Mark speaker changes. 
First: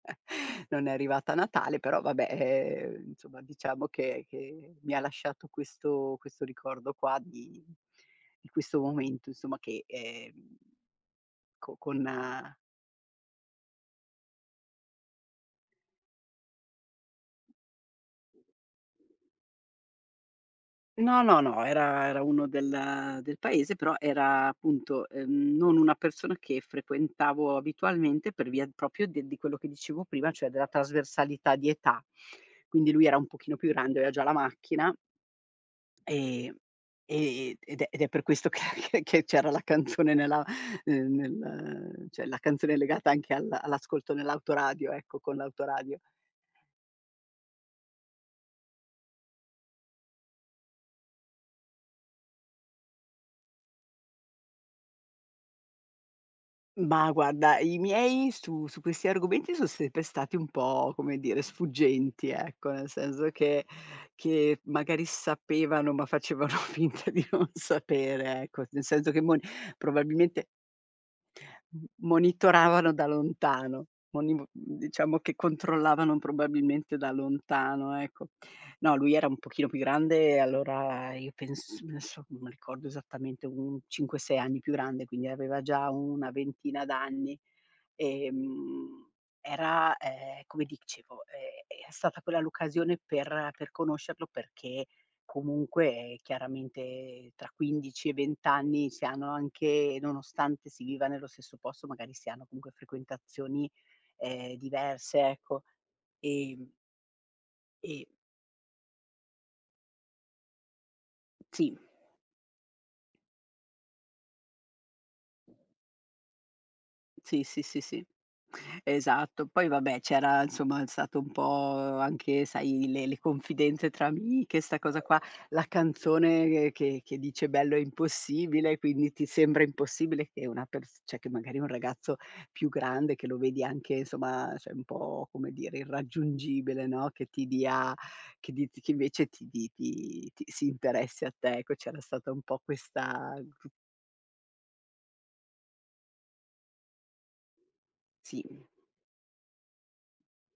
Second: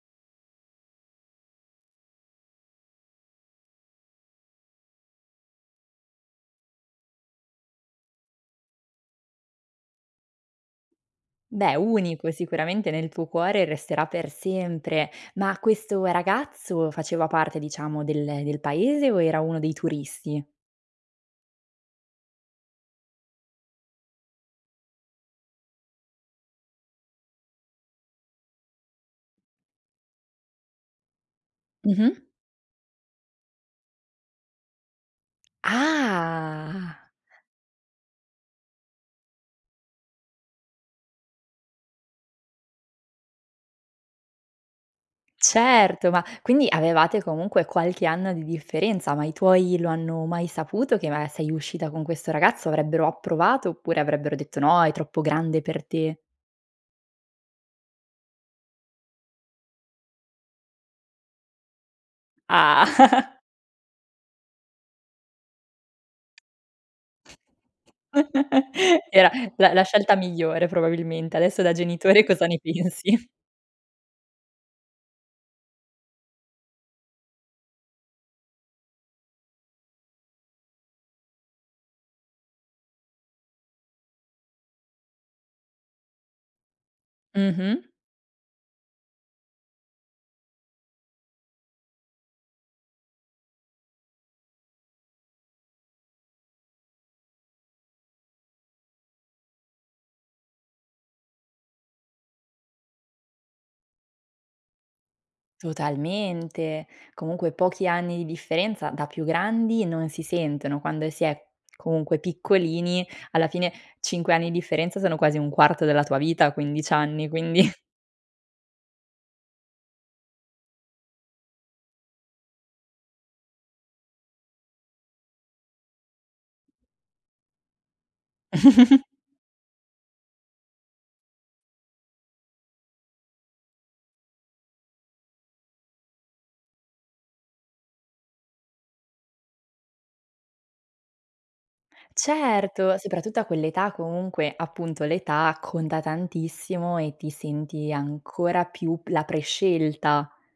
Speaker 1: Non è arrivata a Natale, però vabbè, ehm, insomma diciamo che che mi ha lasciato questo questo ricordo qua di di questo momento insomma che, ehm,
Speaker 2: Beh,
Speaker 1: co con
Speaker 2: unico sicuramente nel tuo cuore resterà per sempre. Ma questo ragazzo faceva parte diciamo del del paese o era uno dei turisti?
Speaker 1: No, no, no, era era uno del del paese, però era appunto, ehm, non una persona che frequentavo abitualmente per via proprio de di quello che dicevo prima, cioè della trasversalità di età.
Speaker 2: Mh-mh.
Speaker 1: Quindi lui era un pochino più grande, aveva già la macchina ehm,
Speaker 2: Ah!
Speaker 1: ehm, ed è ed è per questo che che che c'era la canzone nella ne nel cioè la canzone è legata anche al all'ascolto nell'autoradio, ecco con l'autoradio.
Speaker 2: Certo, ma quindi avevate comunque qualche anno di differenza, ma i tuoi lo hanno mai saputo che maga sei uscita con questo ragazzo? Avrebbero approvato oppure avrebbero detto: "No, è troppo grande per te!"
Speaker 1: Ma guarda, i miei su su questi argomenti son sempre stati un po', come dire, sfuggenti, ecco, nel
Speaker 2: Ah.
Speaker 1: senso che che magari sapevano, ma facevano finta di non sapere, ecco. Nel senso che
Speaker 2: Era
Speaker 1: mon
Speaker 2: la la scelta
Speaker 1: probabilmente
Speaker 2: migliore probabilmente. Adesso da
Speaker 1: m
Speaker 2: genitore cosa ne
Speaker 1: monitoravano da
Speaker 2: pensi?
Speaker 1: lontano, moniv mhmm, diciamo che controllavano probabilmente da lontano, ecco. No, lui era un pochino più grande e allora io penso, adesso non m ricordo esattamente un 5, 6 anni più grande, quindi aveva già una ventina d'anni,
Speaker 2: Mh-mh.
Speaker 1: ehm, era, ehm, come dicevo, ehm, è stata quella l'occasione per per conoscerlo perché, comunque chiaramente tra 15 e 20 anni si hanno anche nonostante si viva nello stesso posto, magari si hanno comunque frequentazioni, ehm, diverse, ecco, ehm
Speaker 2: Totalmente. Comunque pochi
Speaker 1: e
Speaker 2: anni di differenza da più grandi non si sentono. Quando si è
Speaker 1: Sì.
Speaker 2: comunque piccolini, alla fine 5 anni di differenza sono quasi 1/4 della tua vita a 15 anni,
Speaker 1: Sì, sì,
Speaker 2: quindi.
Speaker 1: sì, sì, esatto. Poi vabbè c'era, insomma, stato un po' anche sai, le le confidenze tra amiche, 'sta cosa qua, la canzone che che dice "bello e impossibile", quindi ti sembra impossibile che una pers cioè che magari un ragazzo più grande, che lo vedi anche insomma, cioè un po' come dire, irraggiungibile, no, che ti dia, che di t che invece ti ti ti ti si interessi a te. Ecco, c'era stata un po'
Speaker 2: Certo,
Speaker 1: questa
Speaker 2: soprattutto a quell'età comunque appunto, l'età conta tantissimo e ti senti ancora
Speaker 1: Sì.
Speaker 2: più p la prescelta.